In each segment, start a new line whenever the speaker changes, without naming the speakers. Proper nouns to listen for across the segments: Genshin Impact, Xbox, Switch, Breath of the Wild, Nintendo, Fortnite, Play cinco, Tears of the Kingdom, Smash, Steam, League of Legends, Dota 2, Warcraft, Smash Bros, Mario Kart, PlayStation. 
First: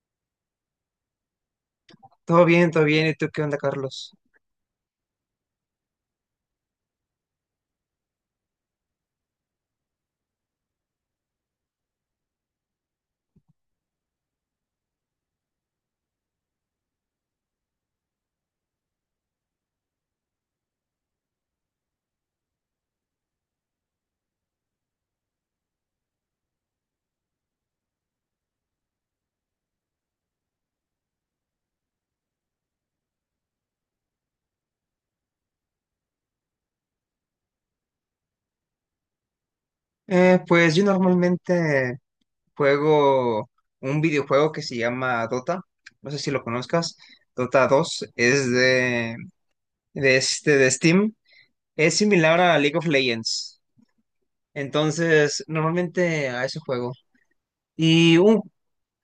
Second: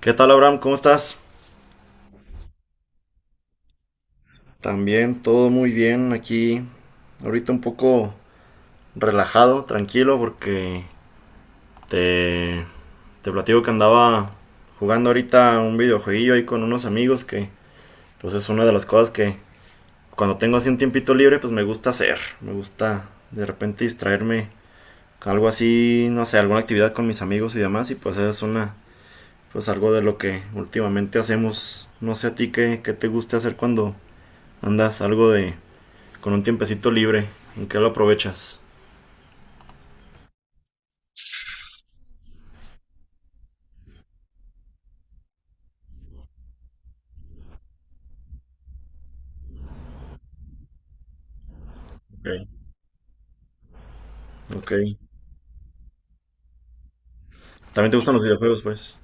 ¿Qué tal, Abraham? ¿Cómo estás?
Todo bien, todo bien. ¿Y tú qué onda, Carlos?
También todo muy bien aquí. Ahorita un poco relajado, tranquilo, porque te, te platico que andaba jugando ahorita un videojueguillo ahí con unos amigos que pues es una de las cosas que cuando tengo así un tiempito libre pues me gusta hacer. Me gusta de repente distraerme con algo así, no sé, alguna actividad con mis amigos y demás, y pues es una pues algo de lo que últimamente hacemos. No sé a ti qué te gusta hacer cuando andas algo de con un tiempecito libre. ¿En qué lo aprovechas?
Pues yo normalmente juego un videojuego que se llama Dota. No sé si lo conozcas. Dota dos es de este, de Steam. Es similar a
Ok,
League of Legends.
ok.
Entonces, normalmente a ese juego.
¿También te gustan
Y
los
un,
videojuegos, pues?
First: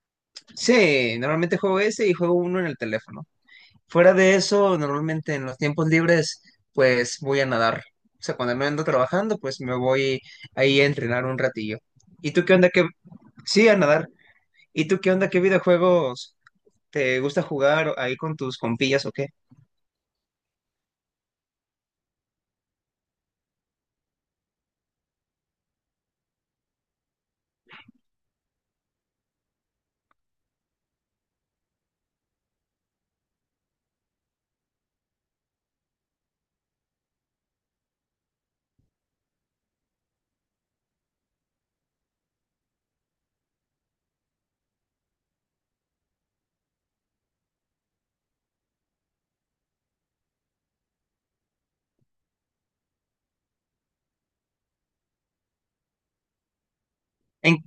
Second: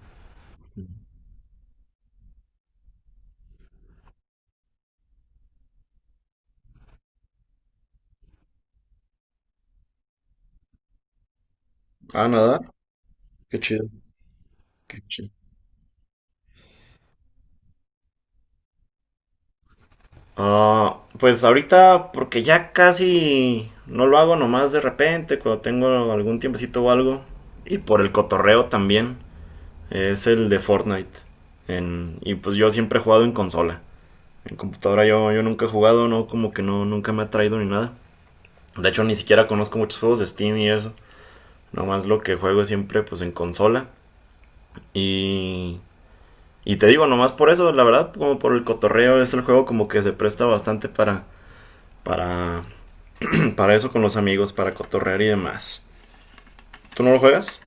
sí, normalmente juego ese y juego uno en el teléfono. Fuera de eso, normalmente en los tiempos libres, pues voy a nadar. O sea, cuando me ando trabajando, pues me voy ahí a entrenar un ratillo.
Ah,
¿Y tú qué
nadar.
onda? ¿Qué?
Qué
Sí, a
chido,
nadar. ¿Y tú
qué
qué
chido.
onda? ¿Qué videojuegos te gusta jugar ahí con tus compillas o qué?
Ah, pues ahorita, porque ya casi no lo hago, nomás de repente, cuando tengo algún tiempecito o algo. Y por el cotorreo también, es el de Fortnite. Y pues yo siempre he jugado en consola. En computadora yo nunca he jugado. No, como que no, nunca me ha traído ni nada. De hecho, ni siquiera conozco muchos juegos de Steam y eso. Nomás lo que juego siempre, pues en consola. Y, y te digo, nomás por eso, la verdad, como por el cotorreo, es el juego como que se presta bastante para, para eso con los amigos, para cotorrear y demás. ¿Tú no lo juegas?
En,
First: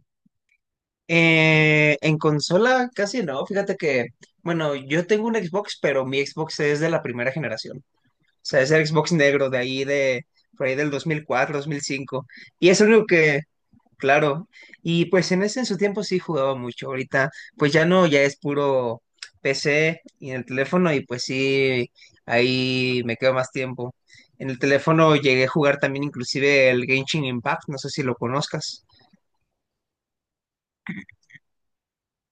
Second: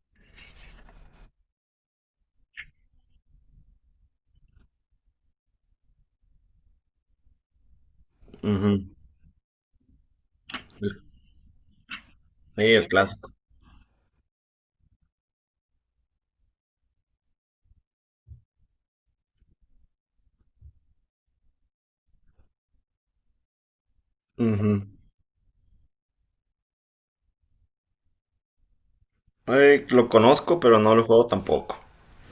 en consola casi no. Fíjate que, bueno, yo tengo un Xbox, pero mi Xbox es de la primera generación. O sea,
Ujú.
es el Xbox negro de ahí de, por ahí del 2004, 2005.
Sí,
Y es
el
el único
clásico.
que Claro, y pues en ese en su tiempo sí jugaba mucho. Ahorita pues ya no, ya es puro PC y en el teléfono, y pues sí, ahí me quedo más tiempo. En el
Ujú.
teléfono llegué a jugar también inclusive el Genshin Impact, no sé si lo conozcas.
Ay, lo conozco, pero no lo juego tampoco.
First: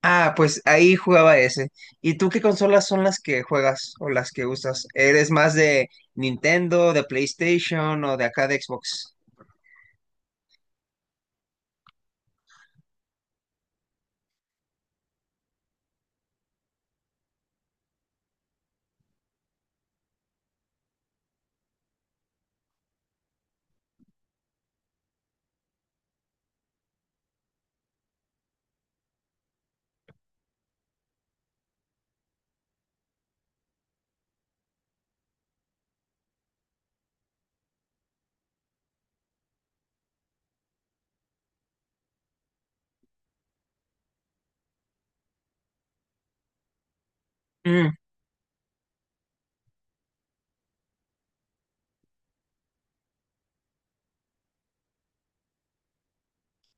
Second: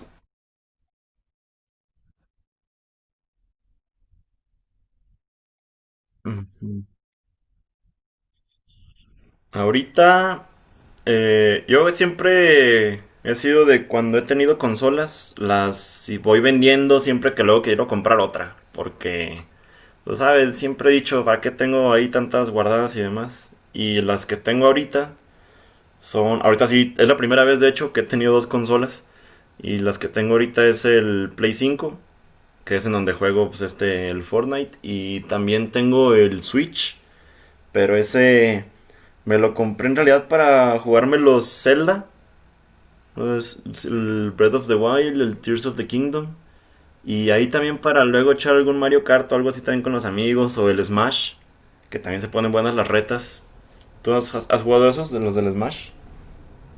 Ah, pues ahí jugaba ese. ¿Y tú qué consolas son las que juegas o las que usas? ¿Eres más de
Ujú.
Nintendo, de PlayStation o de acá de Xbox?
Ahorita, yo siempre he sido de cuando he tenido consolas, las y voy vendiendo siempre que luego quiero comprar otra, porque lo sabes, siempre he dicho, ¿para qué tengo ahí tantas guardadas y demás? Y las que tengo ahorita son, ahorita sí, es la primera vez de hecho que he tenido dos consolas. Y las que tengo ahorita es el Play 5, que es en donde juego pues este, el Fortnite. Y también tengo el Switch, pero ese me lo compré en realidad para jugarme los Zelda, el Breath of the Wild, el Tears of the Kingdom. Y ahí también para luego echar algún Mario Kart o algo así también con los amigos, o el Smash, que también se ponen buenas las retas. ¿Tú has jugado esos de los del Smash?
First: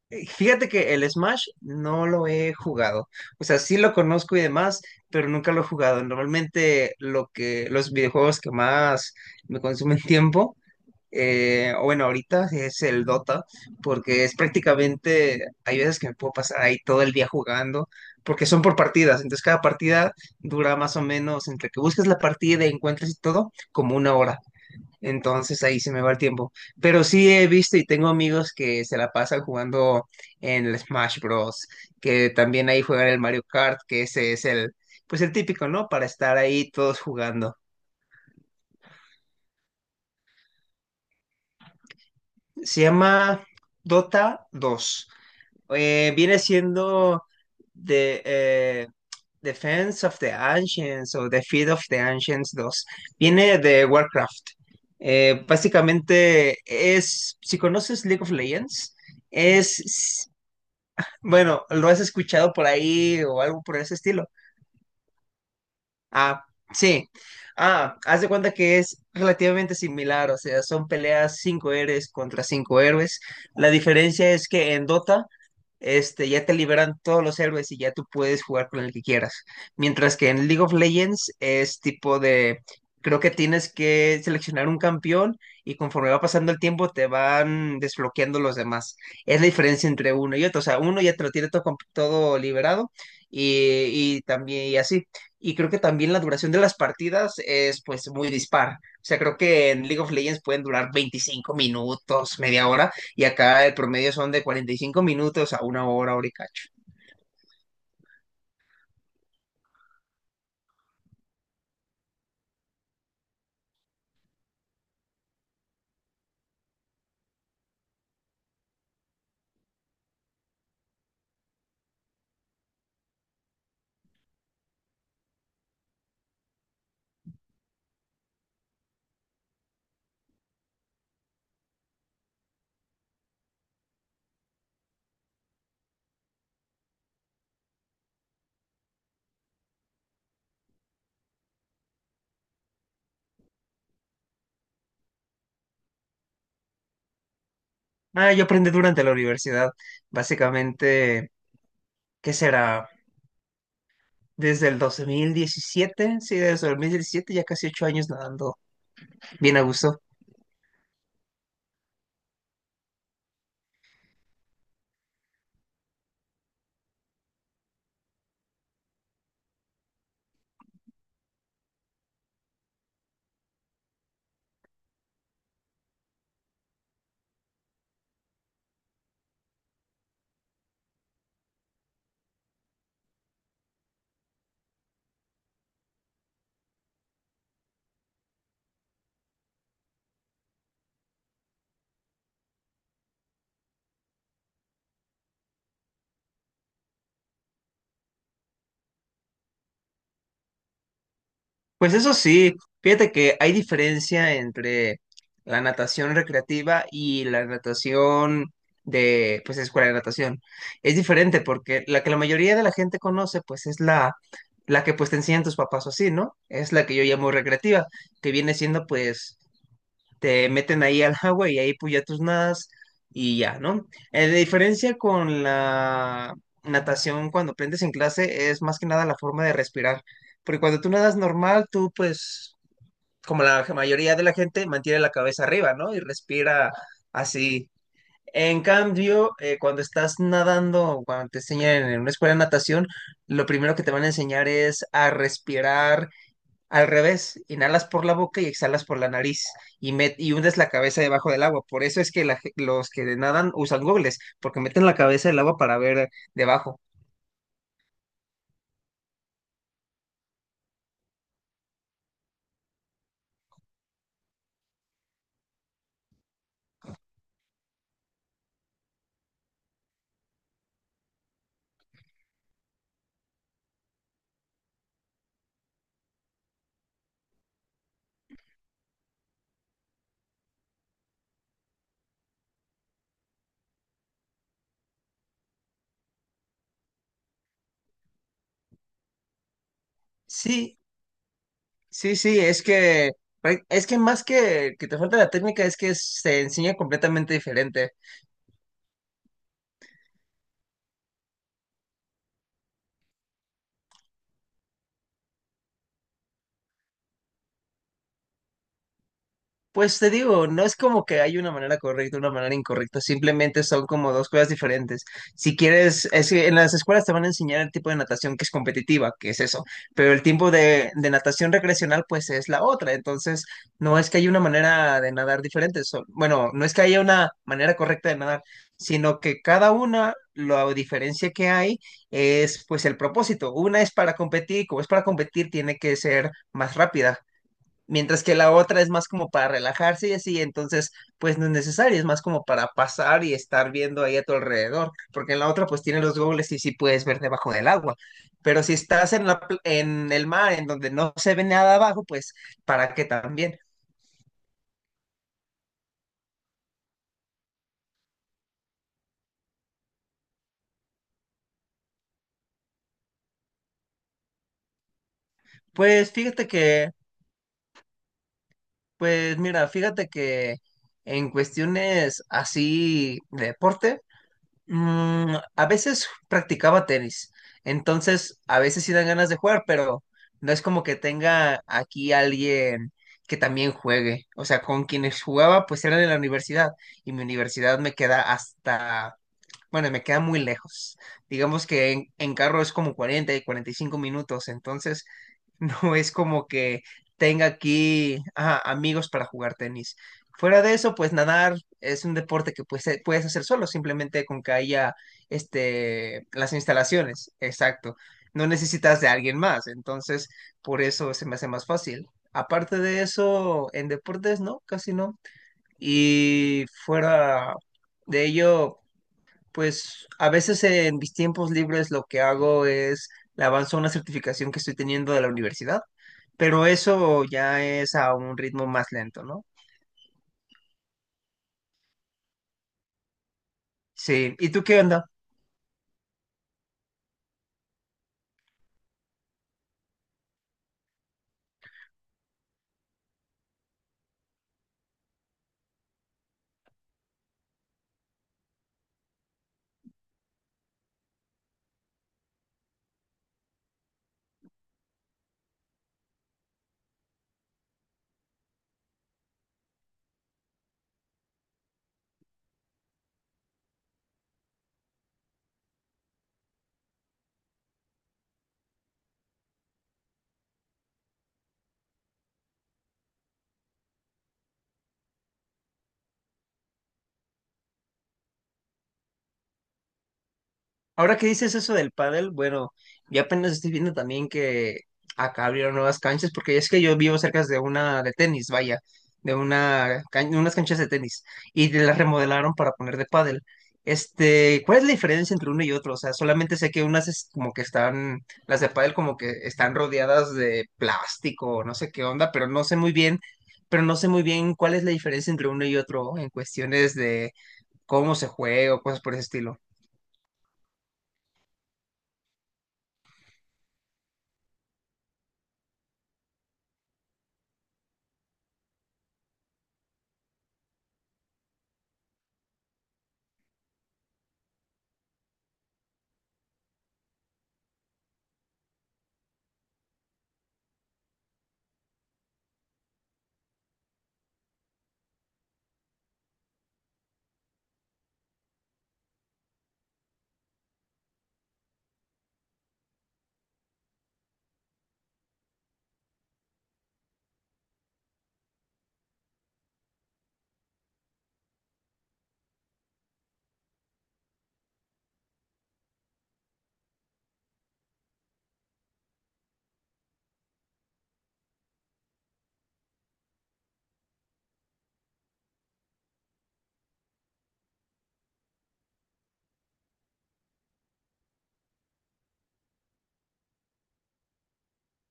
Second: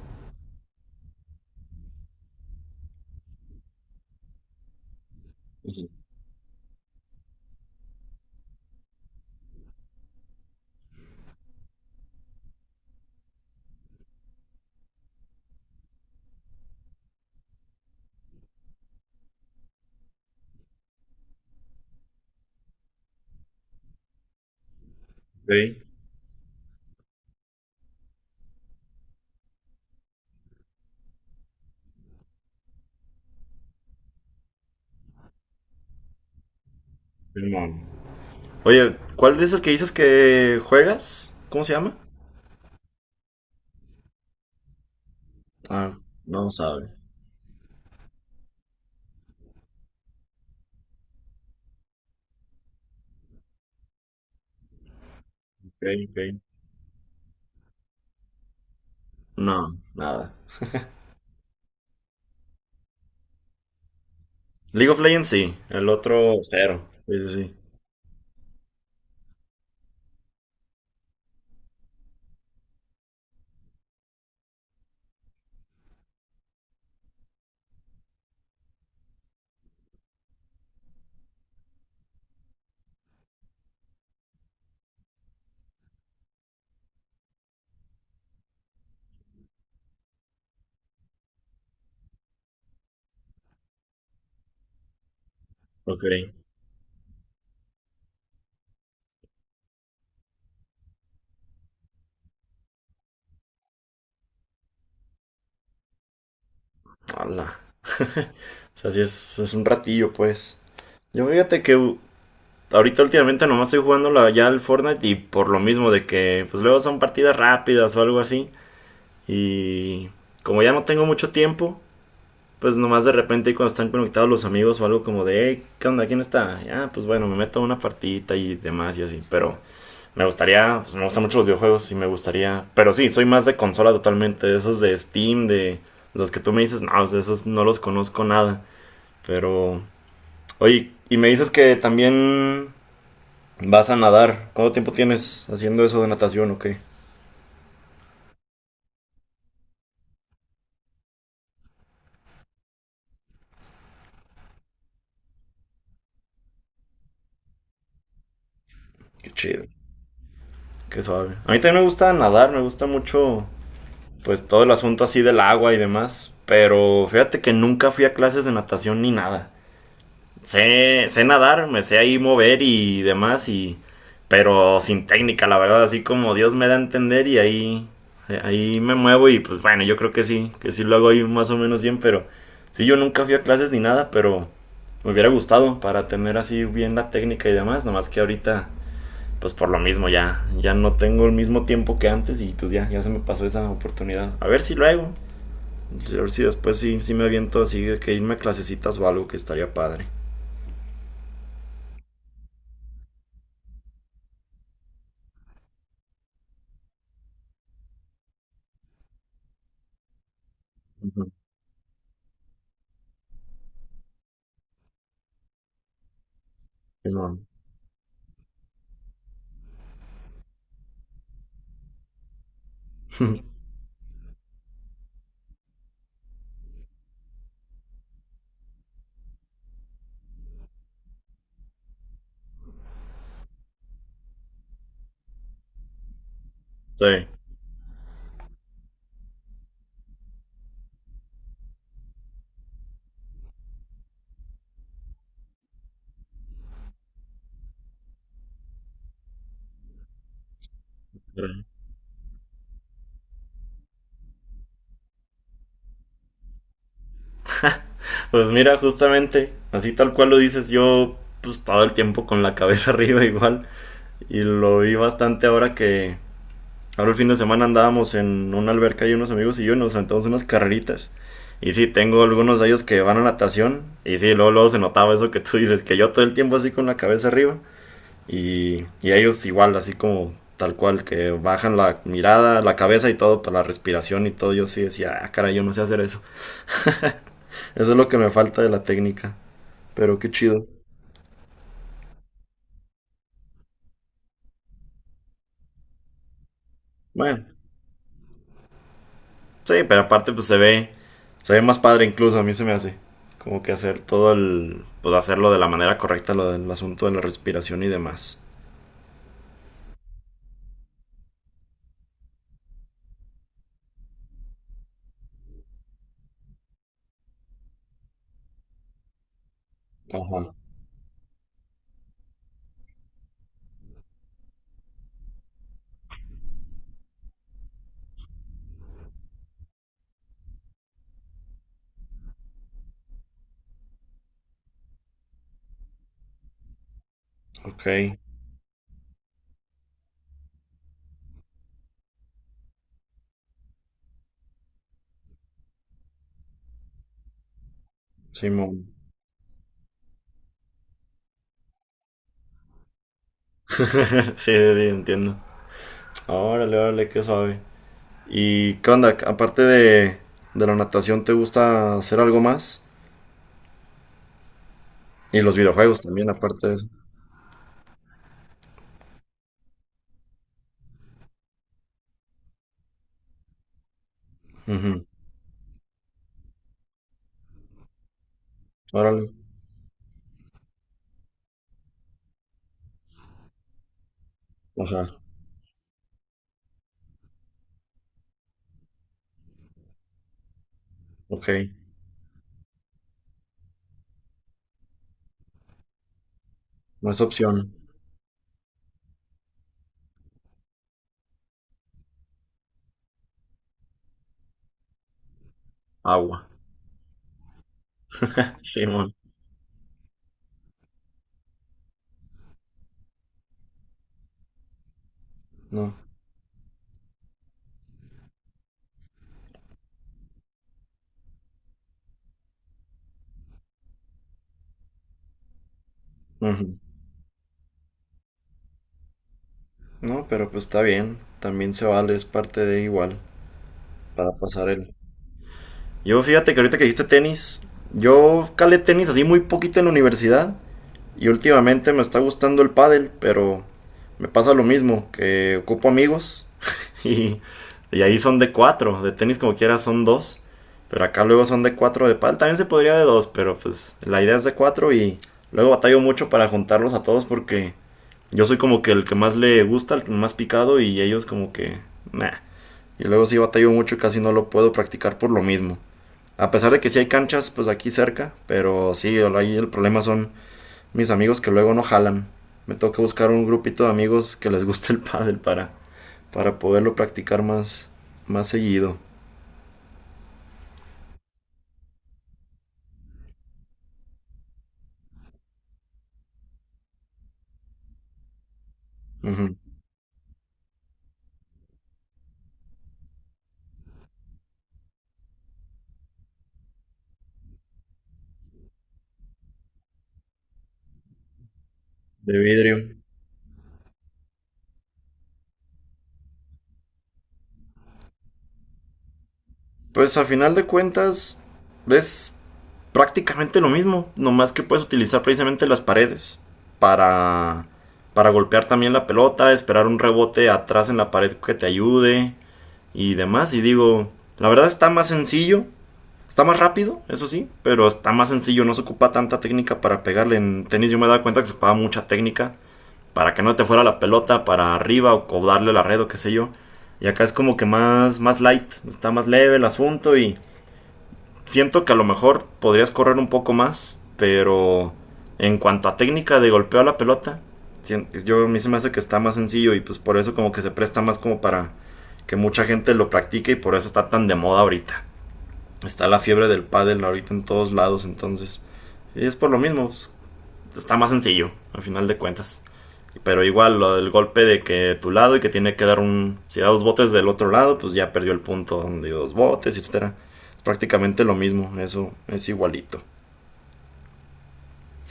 Fíjate que el Smash no lo he jugado. O sea, sí lo conozco y demás, pero nunca lo he jugado. Normalmente lo que, los videojuegos que más me consumen tiempo, o bueno, ahorita es el Dota, porque es prácticamente, hay veces que me puedo pasar ahí todo el día jugando, porque son por partidas. Entonces cada partida dura más o menos, entre que buscas la partida y encuentras y todo, como una hora. Entonces ahí
Sí,
se me va el tiempo. Pero sí he visto y tengo amigos que se la pasan jugando en el Smash Bros. Que también ahí juegan el Mario Kart, que ese es el, pues el típico, ¿no? Para estar ahí todos jugando.
Simón. Oye, ¿cuál es el que dices que juegas? ¿Cómo se llama?
Se llama Dota 2.
Ah,
Viene
no sabe.
siendo de, eh, Defense of the Ancients o Defeat of the Ancients dos. Viene de Warcraft.
Ok, ok.
Básicamente es, si conoces League of Legends,
No,
es,
nada.
bueno, lo has escuchado por ahí o algo por ese estilo.
League of Legends sí, el otro
Ah,
cero.
sí.
Sí, sí, sí.
Ah, haz de cuenta que es relativamente similar. O sea, son peleas 5 héroes contra 5 héroes. La diferencia es que en Dota, este, ya te liberan todos los héroes y ya tú puedes jugar con el que quieras. Mientras que en League of Legends es tipo de, creo que tienes que seleccionar un campeón y conforme va pasando el tiempo te van desbloqueando los demás. Es la diferencia entre uno y otro. O sea, uno ya te lo tiene todo, todo liberado, y, y también y así. Y creo que
Ok.
también la duración de las partidas es pues muy dispar. O sea, creo que en League of Legends pueden durar 25 minutos, media hora, y acá el promedio son de 45 minutos a una hora, hora y cacho.
Ala. O sea, sí es un ratillo, pues. Yo fíjate que ahorita últimamente nomás estoy jugando ya el Fortnite, y por lo mismo de que pues luego son partidas rápidas o algo así, y como ya no tengo mucho tiempo, pues nomás de repente cuando están conectados los amigos o algo, como de: hey, ¿qué onda? ¿Quién está? Ah, pues bueno, me meto a una partidita y demás, y así. Pero me gustaría, pues me gustan mucho los videojuegos y me gustaría, pero sí soy más de consola totalmente. De esos de Steam, de los que tú me dices, no pues, de esos no los conozco nada. Pero oye, y me dices que también vas a nadar. ¿Cuánto tiempo tienes haciendo eso de natación o qué?
Ah, yo aprendí durante la universidad, básicamente. ¿Qué será? Desde el 2017, sí, desde el 2017, ya casi 8 años nadando.
Qué
Bien a
chido,
gusto.
qué suave. A mí también me gusta nadar, me gusta mucho pues todo el asunto así del agua y demás. Pero fíjate que nunca fui a clases de natación ni nada. Sé nadar, me sé ahí mover y demás, pero sin técnica, la verdad, así como Dios me da a entender, y ahí me muevo y pues bueno, yo creo que sí lo hago ahí más o menos bien, pero sí, yo nunca fui a clases ni nada, pero me hubiera gustado para tener así bien la técnica y demás. Nomás que ahorita pues por lo mismo ya, ya no tengo el mismo tiempo que antes, y pues ya, ya se me pasó esa oportunidad. A ver si lo hago, a ver si después sí, sí me aviento así de que irme a clasecitas o algo, que estaría padre.
Pues eso sí, fíjate que hay diferencia entre la natación recreativa y la natación de, pues, escuela de natación. Es
Uh -huh.
diferente porque la que la mayoría de la gente conoce, pues, es la que, pues, te enseñan tus papás o así, ¿no? Es la que yo llamo
Simón.
recreativa, que viene siendo, pues, te meten ahí al agua y ahí pues ya tus nadas y ya, ¿no? La diferencia con la natación cuando aprendes en clase es más que nada la forma de respirar, porque cuando tú nadas normal, tú pues, como la mayoría de la gente, mantiene la cabeza arriba, ¿no? Y respira
Sí.
así. En cambio, cuando estás nadando, o cuando te enseñan en una escuela de natación, lo primero que te van a enseñar es a respirar al revés: inhalas por la boca y exhalas por la nariz y, y hundes la cabeza debajo del agua. Por eso es que los que nadan usan gogles, porque meten la cabeza del agua para ver debajo.
Pues mira, justamente, así tal cual lo dices, yo pues todo el tiempo con la cabeza arriba igual. Y lo vi bastante ahora que, ahora el fin de semana andábamos en una alberca, y unos amigos y yo, y nos aventamos unas carreritas. Y sí, tengo algunos de ellos que van a natación. Y sí, luego, luego se notaba eso que tú dices, que yo todo el tiempo así con la cabeza arriba. Y ellos igual, así como tal cual, que bajan la mirada, la cabeza y todo, para la respiración y todo. Yo sí decía, ah, cara, yo no sé hacer eso. Eso es lo que me falta de la técnica. Pero qué chido.
Sí, sí, sí, es que más que te falta la técnica, es que se enseña completamente
Bueno,
diferente.
sí, pero aparte pues se ve más padre incluso, a mí se me hace. Como que hacer pues hacerlo de la manera correcta, lo del asunto de la respiración y demás.
Pues te digo, no es como que hay una manera correcta, una manera incorrecta, simplemente son como dos cosas diferentes. Si quieres, es que en las escuelas te van a enseñar el tipo de natación que es competitiva, que es eso, pero el tipo
Ajá.
de natación recreacional pues es la otra. Entonces, no es que haya una manera de nadar diferente, bueno, no es que haya una manera correcta de nadar, sino que cada una, la diferencia que hay es pues el propósito. Una es para competir, como es para competir, tiene que ser más rápida.
Ok.
Mientras que la otra es más como para relajarse y así, entonces pues no es necesario, es más como para pasar y estar viendo ahí a tu alrededor, porque en la otra pues tiene los goggles y sí puedes ver debajo del agua, pero si
Simón.
estás en el mar, en donde no se ve nada abajo, pues ¿para qué también?
Sí, sí, sí, entiendo. Órale, órale, qué suave. ¿Y qué onda? Aparte de la natación, ¿te gusta hacer algo más? Y los videojuegos
Pues
también,
fíjate
aparte de eso.
que, pues mira, fíjate que en cuestiones así de deporte,
Ujú.
A veces practicaba tenis, entonces a veces sí dan
Órale.
ganas de jugar, pero no es como que tenga aquí alguien que también juegue. O sea, con
Ajá.
quienes jugaba pues eran en la universidad, y mi universidad me queda hasta, bueno, me queda muy lejos.
Ok.
Digamos que en carro es como 40 y 45 minutos, entonces no es como que
No es
tenga
opción.
aquí, ajá, amigos para jugar tenis. Fuera de eso, pues nadar es un deporte que pues, puedes hacer solo, simplemente con que haya, este,
Agua.
las instalaciones. Exacto. No necesitas de
Simón.
alguien más, entonces por eso se me hace más fácil. Aparte de eso, en deportes no, casi no.
No.
Y fuera de ello, pues a veces en mis tiempos libres lo que hago es le avanzo una certificación que estoy teniendo de la universidad, pero
Ujú.
eso ya es a un ritmo más lento, ¿no?
No, pero pues está bien. También se vale, es parte de igual, para
Sí, ¿y tú
pasar
qué
el.
onda?
Yo fíjate que ahorita que dijiste tenis, yo calé tenis así muy poquito en la universidad, y últimamente me está gustando el pádel, pero me pasa lo mismo, que ocupo amigos y, y ahí son de cuatro, de tenis como quiera son dos, pero acá luego son de cuatro de pádel, también se podría de dos, pero pues la idea es de cuatro, y luego batallo mucho para juntarlos a todos, porque yo soy como que el que más le gusta, el más picado, y ellos como que. Nah. Y luego sí batallo mucho, casi no lo puedo practicar por lo mismo. A pesar de que sí hay canchas pues aquí cerca, pero sí, ahí el problema son mis amigos, que luego no jalan. Me toca buscar un grupito de amigos que les guste el pádel para, poderlo practicar más, más seguido.
Ahora que dices eso del pádel, bueno, yo apenas estoy viendo también que acá abrieron nuevas canchas, porque es que yo vivo cerca de una de tenis, vaya,
Uh -huh.
de unas canchas de tenis, y de las remodelaron para poner de pádel. Este, ¿cuál es la diferencia entre uno y otro? O sea, solamente sé que unas es como que están, las de pádel como que están rodeadas de plástico, no sé qué onda,
De
pero no sé
vidrio.
muy bien, pero no sé muy bien cuál es la diferencia entre uno y otro en cuestiones de cómo se juega o cosas por ese estilo.
Pues a final de cuentas, ves prácticamente lo mismo, nomás que puedes utilizar precisamente las paredes para, para golpear también la pelota, esperar un rebote atrás en la pared que te ayude y demás. Y digo, la verdad está más sencillo, está más rápido, eso sí, pero está más sencillo, no se ocupa tanta técnica para pegarle. En tenis yo me he dado cuenta que se ocupaba mucha técnica para que no te fuera la pelota para arriba, o darle la red o qué sé yo. Y acá es como que más, más light, está más leve el asunto, y siento que a lo mejor podrías correr un poco más, pero en cuanto a técnica de golpeo a la pelota, yo a mí se me hace que está más sencillo, y pues por eso como que se presta más como para que mucha gente lo practique, y por eso está tan de moda ahorita. Está la fiebre del pádel ahorita en todos lados, y es por lo mismo, pues, está más sencillo al final de cuentas. Pero igual, lo del golpe de que tu lado y que tiene que dar un. Si da dos botes del otro lado, pues ya perdió el punto donde dio dos botes, etcétera. Es prácticamente lo mismo, eso es igualito.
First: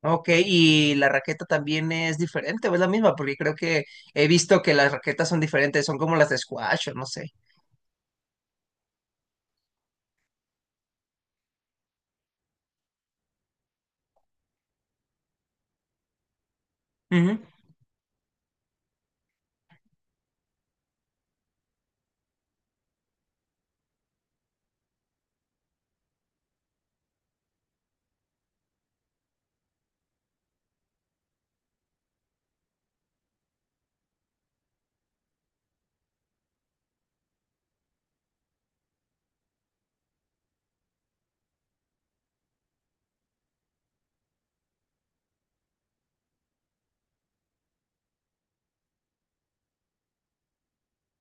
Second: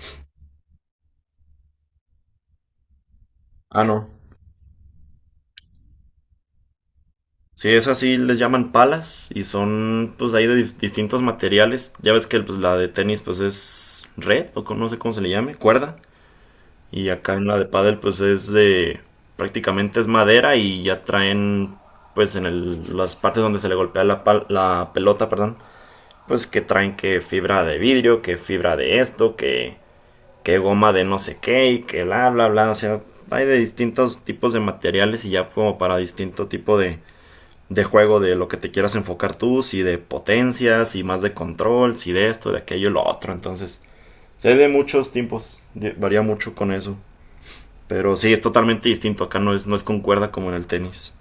Ok, y la raqueta también es diferente, o es la misma, porque creo
Ah,
que
no.
he visto que las raquetas son diferentes, son como las de squash o no sé.
Sí, es así, les llaman palas, y son pues ahí de distintos materiales. Ya ves que pues la de tenis pues es red o no sé cómo se le llame, cuerda. Y acá
Ujú.
en la de pádel pues es de prácticamente es madera, y ya traen pues en las partes donde se le golpea la pelota, perdón, pues que traen que fibra de vidrio, que fibra de esto, que goma de no sé qué, y que bla, bla, bla. O sea, hay de distintos tipos de materiales, y ya como para distinto tipo de juego, de lo que te quieras enfocar tú, si de potencias, si más de control, si de esto, de aquello, lo otro. Entonces, o sea, hay de muchos tipos, varía mucho con eso. Pero sí, es totalmente distinto. Acá no es con cuerda como en el tenis.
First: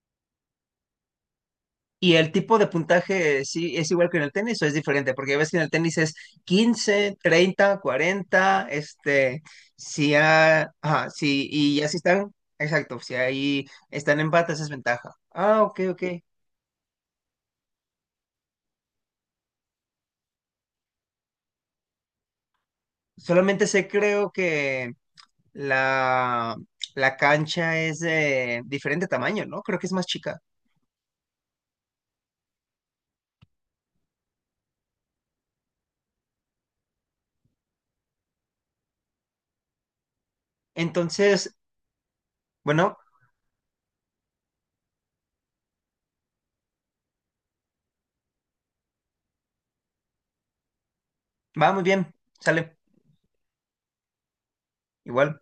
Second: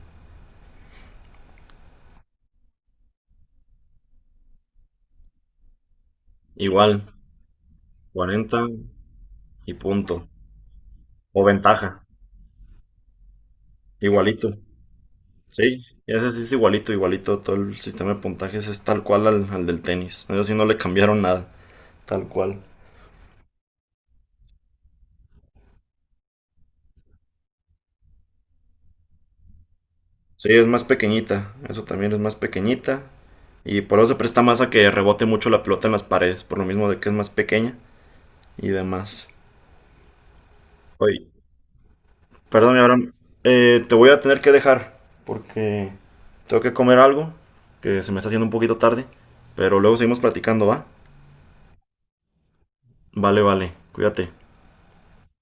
Y el tipo de puntaje, ¿sí es igual que en el tenis o es diferente? Porque ves que en el tenis es
Igual,
15, 30,
40
40, este,
y
si,
punto.
ha- ajá,
O
sí, y ya
ventaja,
si están, exacto, si ahí están
igualito.
empates, es ventaja. Ah, ok,
Sí,
ok.
y ese sí es igualito, igualito. Todo el sistema de puntajes es tal cual al del tenis. Eso sí no le cambiaron nada. Tal cual.
Solamente sé, creo que la, la cancha es de diferente tamaño, ¿no? Creo que es más chica.
Sí, es más pequeñita. Eso también es más pequeñita. Y por eso se presta más a que rebote mucho la pelota en las paredes. Por lo mismo de que es más pequeña y demás. Oye,
Entonces,
perdón,
bueno,
Abraham, te voy a tener que dejar. Porque tengo que comer algo. Que se me está haciendo un poquito tarde. Pero luego seguimos platicando, ¿va?
va muy bien, sale
Vale, vale. Cuídate.
igual.